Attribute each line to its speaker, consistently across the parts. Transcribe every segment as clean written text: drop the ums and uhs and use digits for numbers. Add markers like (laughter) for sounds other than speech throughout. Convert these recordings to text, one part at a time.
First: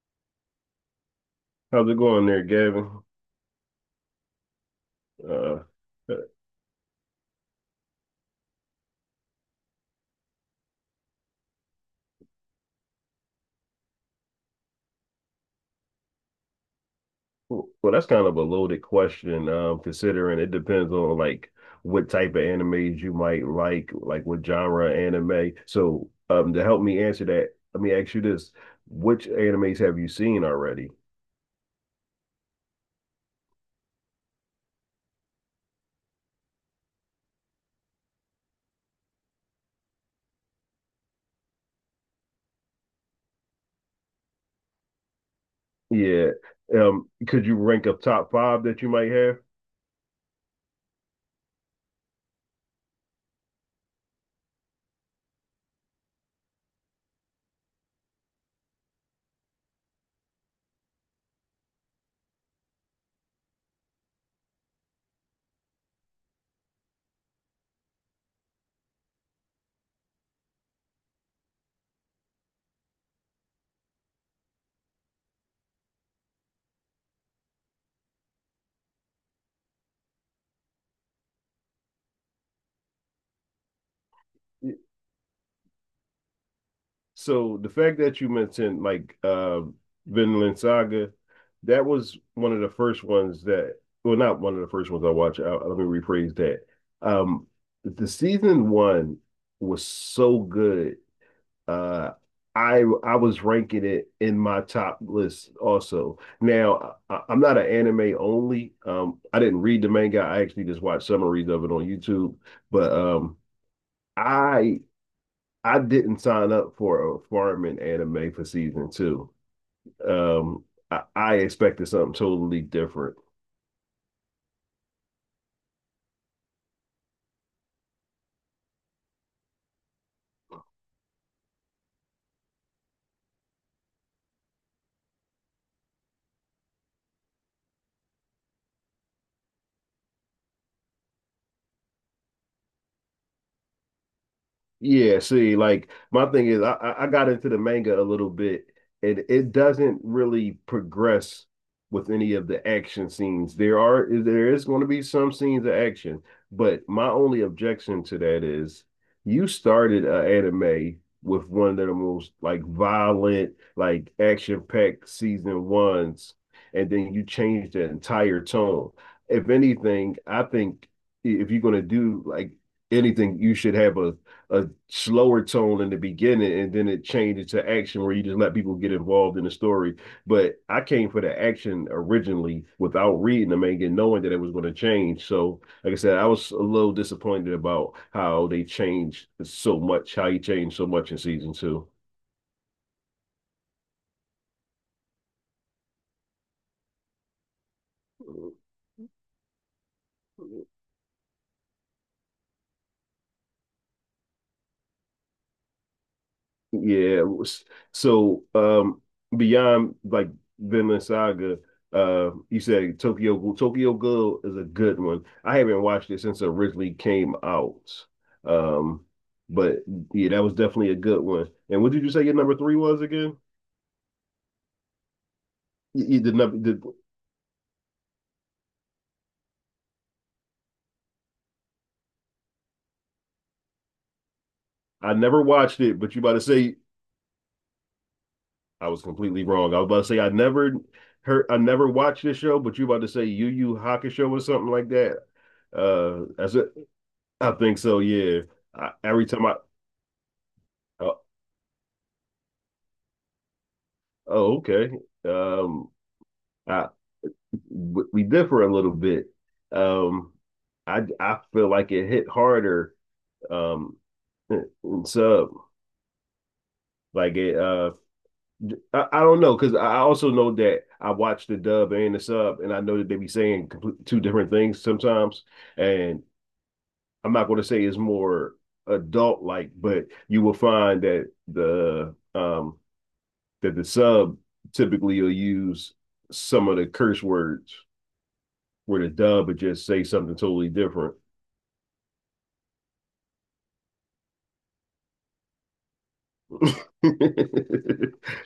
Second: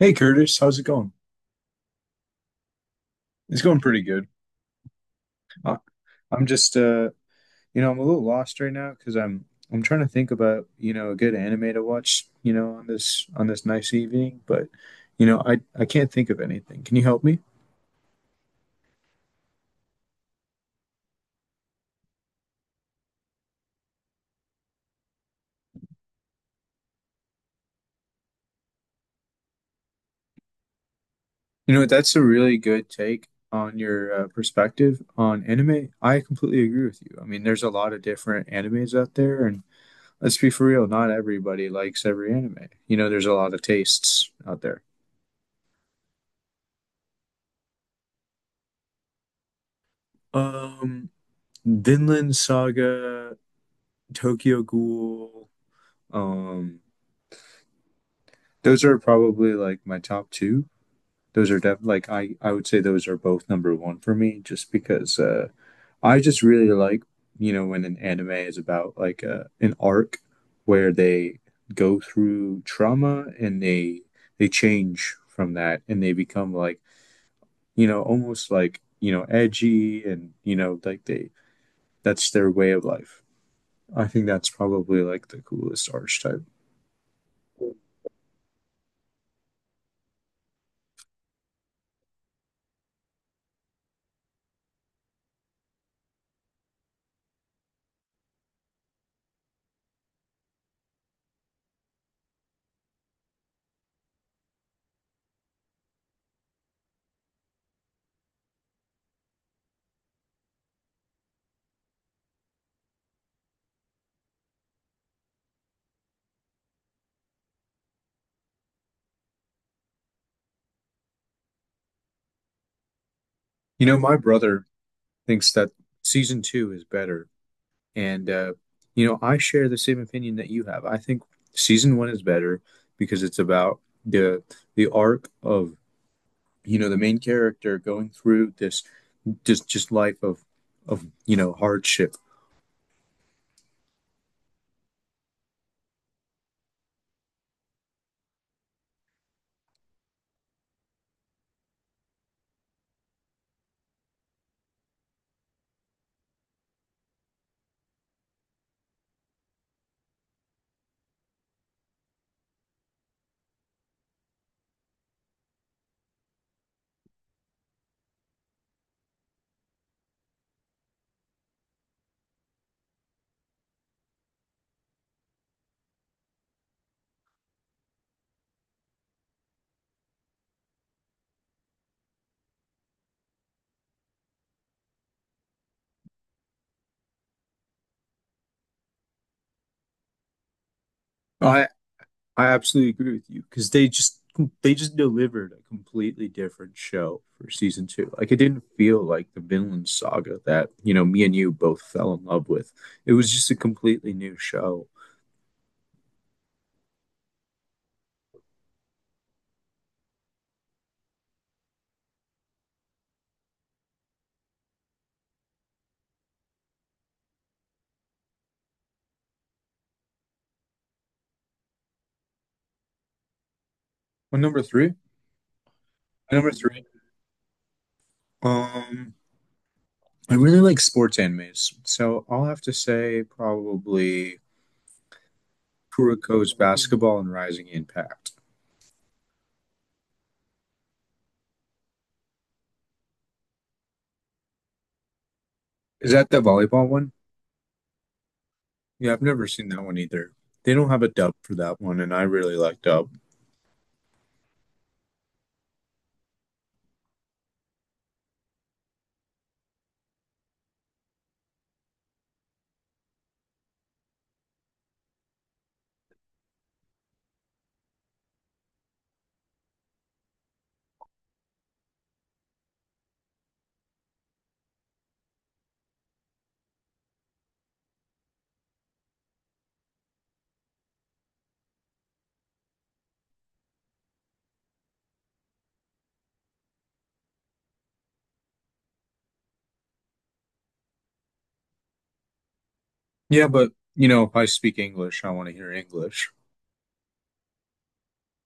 Speaker 1: Hey Curtis, how's it going?
Speaker 2: How's it going there, Gavin?
Speaker 1: It's going pretty good.
Speaker 2: Uh,
Speaker 1: I,
Speaker 2: uh,
Speaker 1: I'm just you know, I'm a little lost right now because I'm trying to think about, you know, a good anime to watch, you know, on this nice evening, but you know, I can't think of anything. Can you help me?
Speaker 2: well, that's kind of a loaded question, considering it depends on like what type of animes you might like what genre anime. So, to help me answer that, let me ask you this: Which animes have you seen already?
Speaker 1: You know, that's a really good take on your perspective on anime. I completely agree with you. I mean, there's a lot of different animes out there, and let's be for real, not everybody likes every anime. You know, there's a lot of tastes out there.
Speaker 2: Yeah. Could you rank a top five that you might have?
Speaker 1: Um, Vinland Saga, Tokyo Ghoul. Um, those are probably like my top two. Those are def like I would say those are both number one for me, just because I just really like you know when an anime is about like an arc where they go through trauma and they change from that and they become like you know, almost like, you know, edgy and, you know, like they, that's their way of life. I think that's probably like the coolest archetype.
Speaker 2: So the fact that you mentioned like Vinland Saga, that was one of the first ones that, well, not one of the first ones I watched. Let me rephrase that. Um the season one was so good. Uh I was ranking it in my top list also. Now I'm not an anime only. I didn't read the manga. I actually just watched summaries of it on YouTube. But I I didn't sign up for a farming anime for season two. Um, I expected something totally different.
Speaker 1: You know, my brother thinks that season two is better. And, you know, I share the same opinion that you have. I think season one is better because it's about the the arc of, you know, the main character going through this just life of, you know, hardship.
Speaker 2: Yeah, see, like my thing is, I got into the manga a little bit, and it doesn't really progress with any of the action scenes. There is going to be some scenes of action, but my only objection to that is you started an anime with one of the most like violent, like action-packed season ones, and then you changed the entire tone. If anything, I think if you're going to do like anything, you should have a slower tone in the beginning and then it changes to action where you just let people get involved in the story. But I came for the action originally without reading the manga and knowing that it was going to change. So, like I said, I was a little disappointed about how they changed so much, how he changed so much in season
Speaker 1: I
Speaker 2: two.
Speaker 1: I absolutely agree with you because they just delivered a completely different show for season two. Like it didn't feel like the Vinland Saga that you know me and you both fell in love with. It was just a completely new show.
Speaker 2: Yeah. So, beyond like Vinland Saga, you said Tokyo Ghoul. Tokyo Ghoul is a good one. I haven't watched it since it originally came out. Um, but yeah, that was definitely a good one. And what did you say your number three was again?
Speaker 1: Well, number three,
Speaker 2: You did
Speaker 1: number
Speaker 2: not.
Speaker 1: three. Um, I really like sports animes, so I'll have to say probably
Speaker 2: I never watched it, but you about to
Speaker 1: Kuroko's
Speaker 2: say
Speaker 1: Basketball and Rising Impact.
Speaker 2: I was completely wrong. I was about to say I never watched this show, but you about to say Yu Yu Hakusho or something like that.
Speaker 1: Is that the
Speaker 2: That's it.
Speaker 1: volleyball one?
Speaker 2: I think so. Yeah. I,
Speaker 1: Yeah, I've
Speaker 2: every time
Speaker 1: never
Speaker 2: I,
Speaker 1: seen that one either. They don't have a
Speaker 2: Oh,
Speaker 1: dub for that one, and I really like dub.
Speaker 2: oh, okay. Um, I we differ a little bit. Um, I feel like it hit harder. Um, in sub like it. I don't know because I also know that I watch the dub and the sub, and I know that they be saying two different things sometimes. And I'm not going to say it's more adult like, but you will find that the sub typically will use some of the curse words where the dub would just say something totally different.
Speaker 1: Yeah, but you know, if I speak English, I want to hear English.
Speaker 2: (laughs)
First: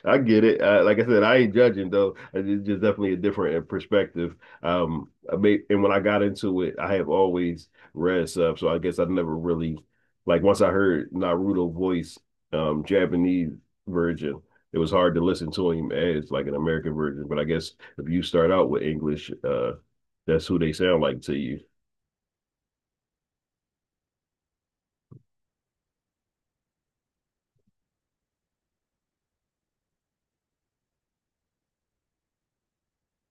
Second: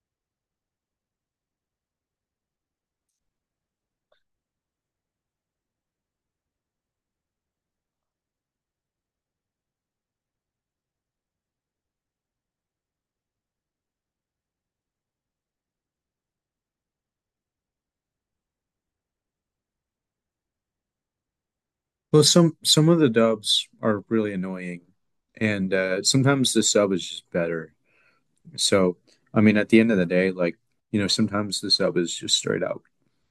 Speaker 2: I get it. Like I said, I ain't judging though. It's just definitely a different perspective. And when I got into it, I have always read stuff, so I guess I never really like once I heard Naruto voice, Japanese version. It was hard to listen to him as like an American version, but I guess if you start out with English, that's who they sound like to you.
Speaker 1: Well, some of the dubs are really annoying, and sometimes the sub is just better. So, I mean, at the end of the day, like you know, sometimes the sub is just straight out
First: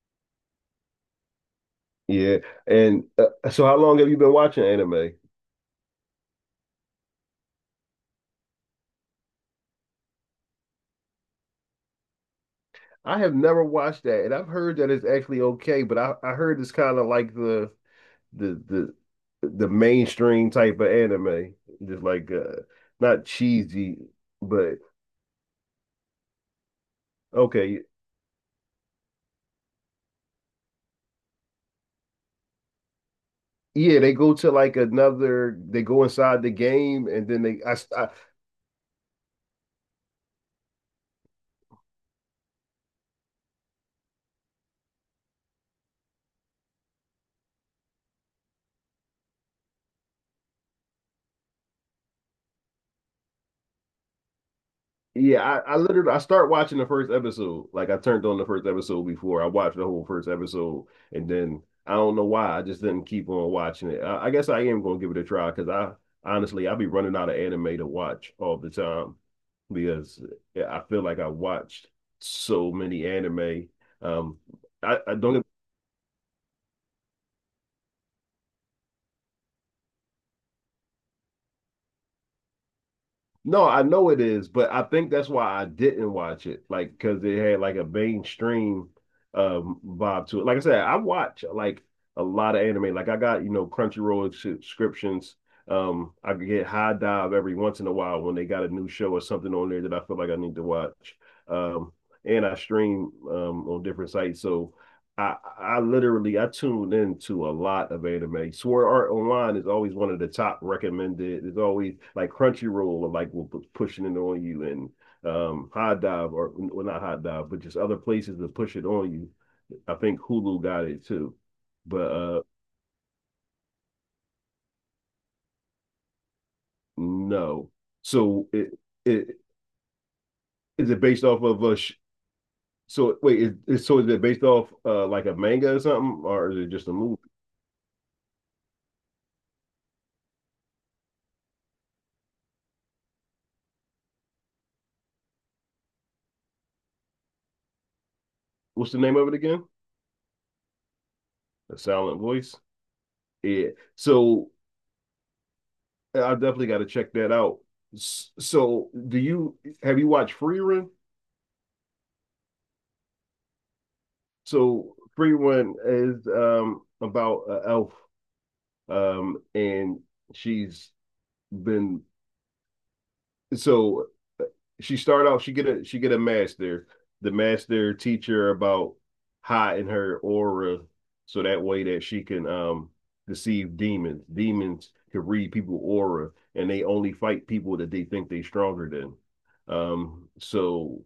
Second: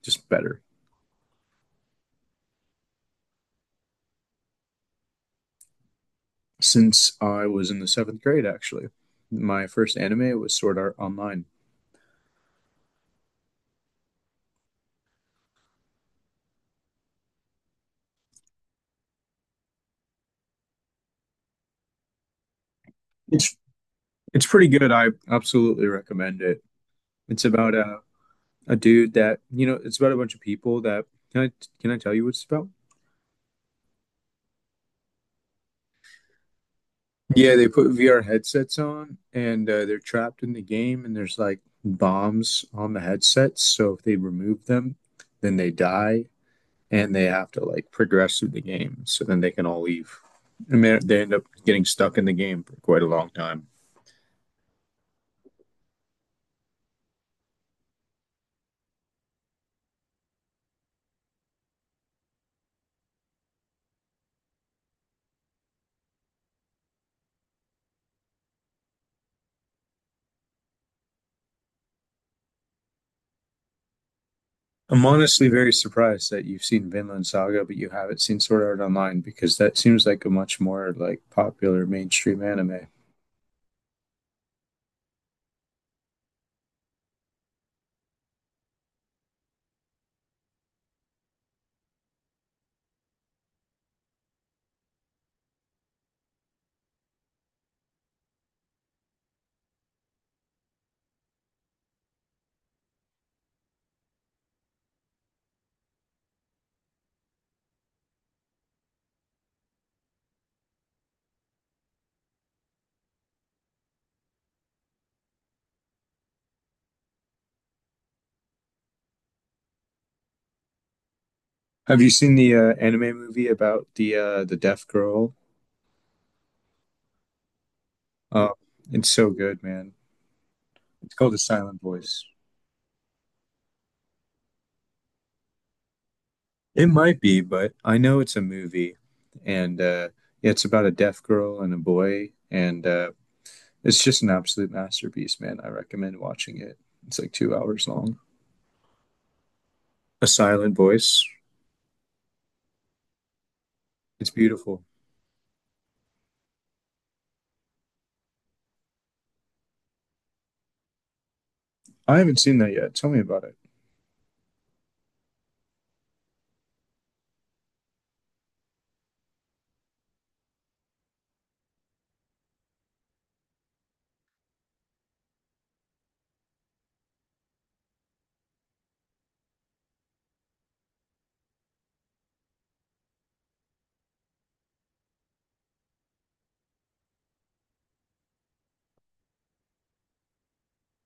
Speaker 1: just better.
Speaker 2: Yeah. And so, how long have you been watching anime?
Speaker 1: Since I was in the seventh grade, actually, my first anime was Sword Art Online.
Speaker 2: I have never watched that, and I've heard that it's actually okay, but I heard it's kind of like the the mainstream type of anime, just like not
Speaker 1: It's
Speaker 2: cheesy,
Speaker 1: it's pretty
Speaker 2: but
Speaker 1: good. I absolutely recommend it. It's about
Speaker 2: okay.
Speaker 1: a dude that you know it's about a bunch of people that can I can I tell you what it's about?
Speaker 2: Yeah, they go to like another. They go inside the game, and then
Speaker 1: Yeah,
Speaker 2: they.
Speaker 1: they put
Speaker 2: I
Speaker 1: VR headsets on and they're trapped in the game, and there's like bombs on the headsets. So if they remove them, then they die and they have to like progress through the game. So then they can all leave. And they end up getting stuck in the game for quite a long time.
Speaker 2: Yeah, I literally I start watching the first episode. Like I turned on the first episode before I watched the whole first episode, and then I don't know why I just didn't keep on watching it. I guess I am gonna give it a try because I honestly I be running out of anime to watch all the time because yeah, I feel like I watched so many anime. Um,
Speaker 1: I'm
Speaker 2: I don't
Speaker 1: honestly very surprised that you've seen Vinland Saga, but you haven't seen Sword Art Online because that seems like a much more like popular mainstream anime.
Speaker 2: No, I know it is, but I think that's why I didn't watch it. Like, because it had like a mainstream vibe to it. Like I said, I watch like a lot of anime. Like I got Crunchyroll subscriptions. I could get High Dive every once in a while when they got a new show or something on there that I feel like I need to watch. Um, and I stream on different sites. So I tuned into a lot of anime. Sword Art Online is always one of the top recommended. It's always like Crunchyroll or like will pushing it on you, and Hot Dive or, well, not Hot Dive, but just other places to push it on you. I think Hulu got it too,
Speaker 1: Have you
Speaker 2: but
Speaker 1: seen the anime movie about the deaf girl?
Speaker 2: no. So
Speaker 1: Uh,
Speaker 2: it
Speaker 1: it's so
Speaker 2: it
Speaker 1: good, man.
Speaker 2: is it
Speaker 1: It's
Speaker 2: based
Speaker 1: called The
Speaker 2: off of a
Speaker 1: Silent
Speaker 2: sh
Speaker 1: Voice.
Speaker 2: so wait, is it based off like a manga or something, or is it
Speaker 1: It
Speaker 2: just a movie?
Speaker 1: might be, but I know it's a movie, and yeah, it's about a deaf girl and a boy, and it's just an absolute masterpiece, man. I recommend watching it. It's like 2 hours long.
Speaker 2: What's the name of it again?
Speaker 1: A Silent Voice.
Speaker 2: A Silent Voice. Yeah.
Speaker 1: It's
Speaker 2: So
Speaker 1: beautiful.
Speaker 2: I definitely got to check that out. So, do you have you watched Free Run?
Speaker 1: I haven't seen that yet. Tell me about it.
Speaker 2: So, Free Run is about an elf, and she's been so, uh, she started out, she get a master, the master teacher about hiding her aura, so that way that she can deceive demons. Demons can read people aura, and they only fight people that they think they are stronger than. So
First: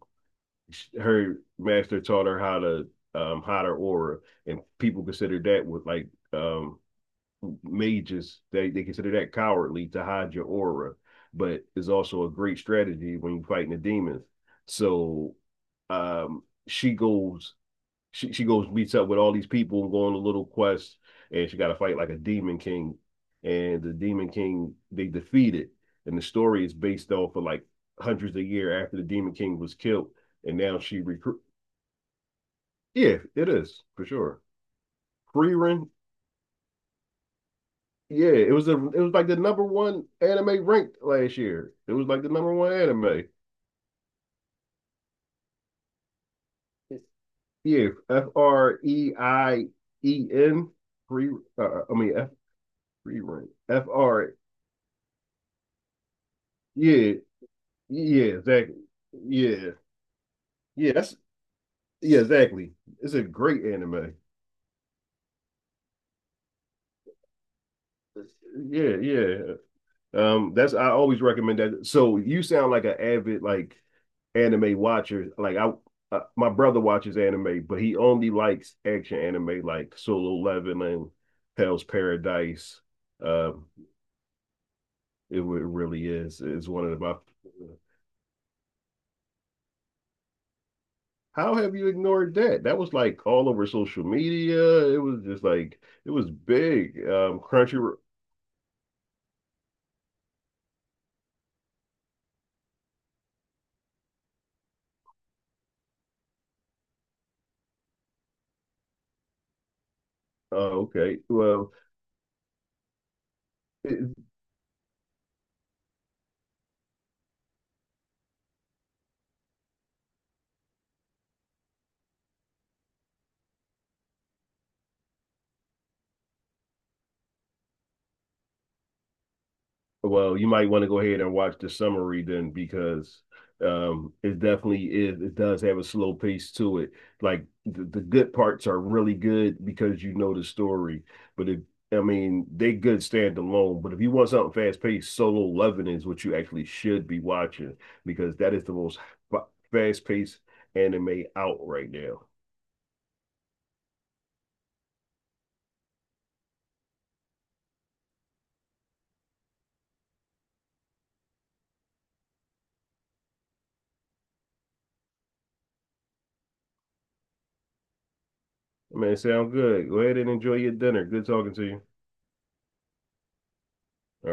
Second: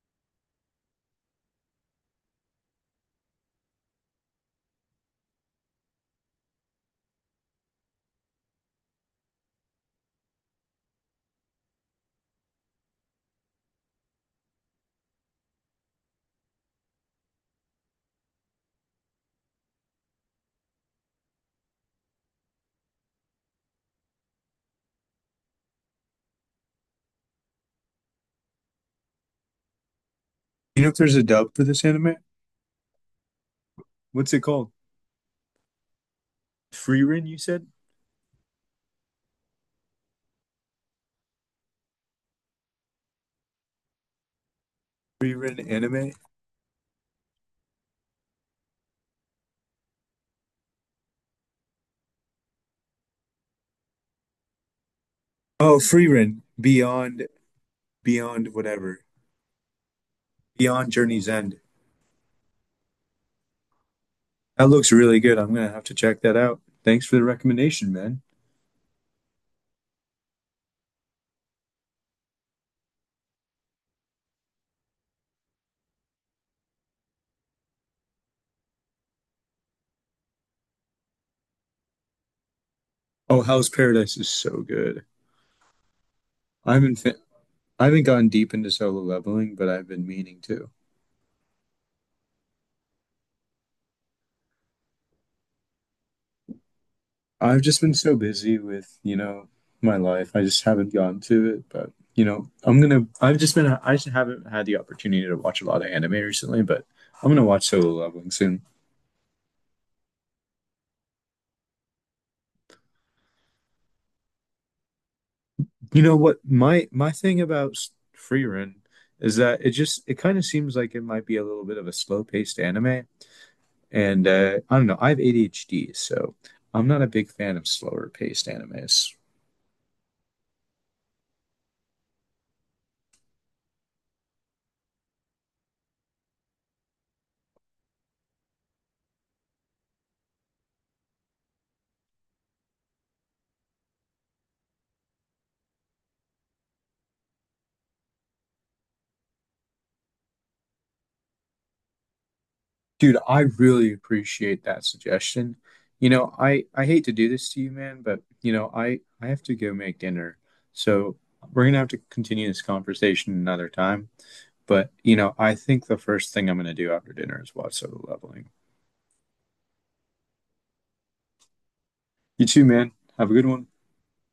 Speaker 2: her master taught her how to, hide her aura, and people consider that with like, um, mages, they consider that cowardly to hide your aura, but it's also a great strategy when you're fighting the demons. So, she goes, meets up with all these people and go on a little quest, and she got to fight like a demon king, and the demon king they defeat it, and the story is based off of like hundreds of year after the demon king was killed, and now
Speaker 1: You know if
Speaker 2: she
Speaker 1: there's a
Speaker 2: recruit.
Speaker 1: dub for this anime?
Speaker 2: Yeah, it is for
Speaker 1: What's it
Speaker 2: sure.
Speaker 1: called?
Speaker 2: Freerun.
Speaker 1: Free Rin, you said?
Speaker 2: Yeah, it was like the number one anime ranked last year. It was like the number one anime.
Speaker 1: Free Rin anime?
Speaker 2: Yeah, Freien, free. I mean F, free, F R.
Speaker 1: Oh, Free Rin.
Speaker 2: Yeah,
Speaker 1: Beyond
Speaker 2: yeah,
Speaker 1: Beyond
Speaker 2: exactly.
Speaker 1: whatever,
Speaker 2: Yeah,
Speaker 1: Beyond
Speaker 2: yeah, that's
Speaker 1: Journey's End.
Speaker 2: yeah, exactly. It's a great anime.
Speaker 1: That looks really good. I'm gonna have to check that out. Thanks for the recommendation, man.
Speaker 2: Yeah, yeah. That's I always recommend that. So you sound like an avid like anime watcher. My brother watches anime, but he only likes action anime like Solo Leveling, Hell's Paradise.
Speaker 1: Oh,
Speaker 2: Um,
Speaker 1: Hell's Paradise is so good.
Speaker 2: it, really is. It's
Speaker 1: I
Speaker 2: one
Speaker 1: haven't
Speaker 2: of my
Speaker 1: fin- I haven't gone deep into solo leveling, but I've been meaning to.
Speaker 2: How have you ignored that? That was like all over social media. It was just like it was big.
Speaker 1: I've
Speaker 2: Crunchy.
Speaker 1: just been so busy with, you know, my life. I just haven't gotten to it, but you know, I'm gonna. I've just been. I just haven't had the opportunity to watch a lot of anime recently, but I'm gonna watch solo leveling soon.
Speaker 2: Okay. It,
Speaker 1: You know what my thing about Free Run is that it just it kind of seems like it might be a little bit of a slow-paced anime. And I don't know, I have ADHD, so I'm not a big fan of slower paced animes.
Speaker 2: Well, you might want to go ahead and watch the summary then because it definitely is it does have a slow pace to it. Like the good parts are really good because you know the story. But if I mean they good stand alone, but if you want something fast paced, Solo Leveling is what you actually should be watching because that is the most fast paced anime out right now.
Speaker 1: Dude, I really appreciate that suggestion. You know, I hate to do this to you, man, but you know, I have to go make dinner. So we're gonna have to continue this conversation another time. But you know, I think the first thing I'm gonna do after dinner is watch Solo Leveling.
Speaker 2: Man, sound good. Go ahead and enjoy your dinner. Good talking to you.
Speaker 1: You too, man. Have a good one.
Speaker 2: All right.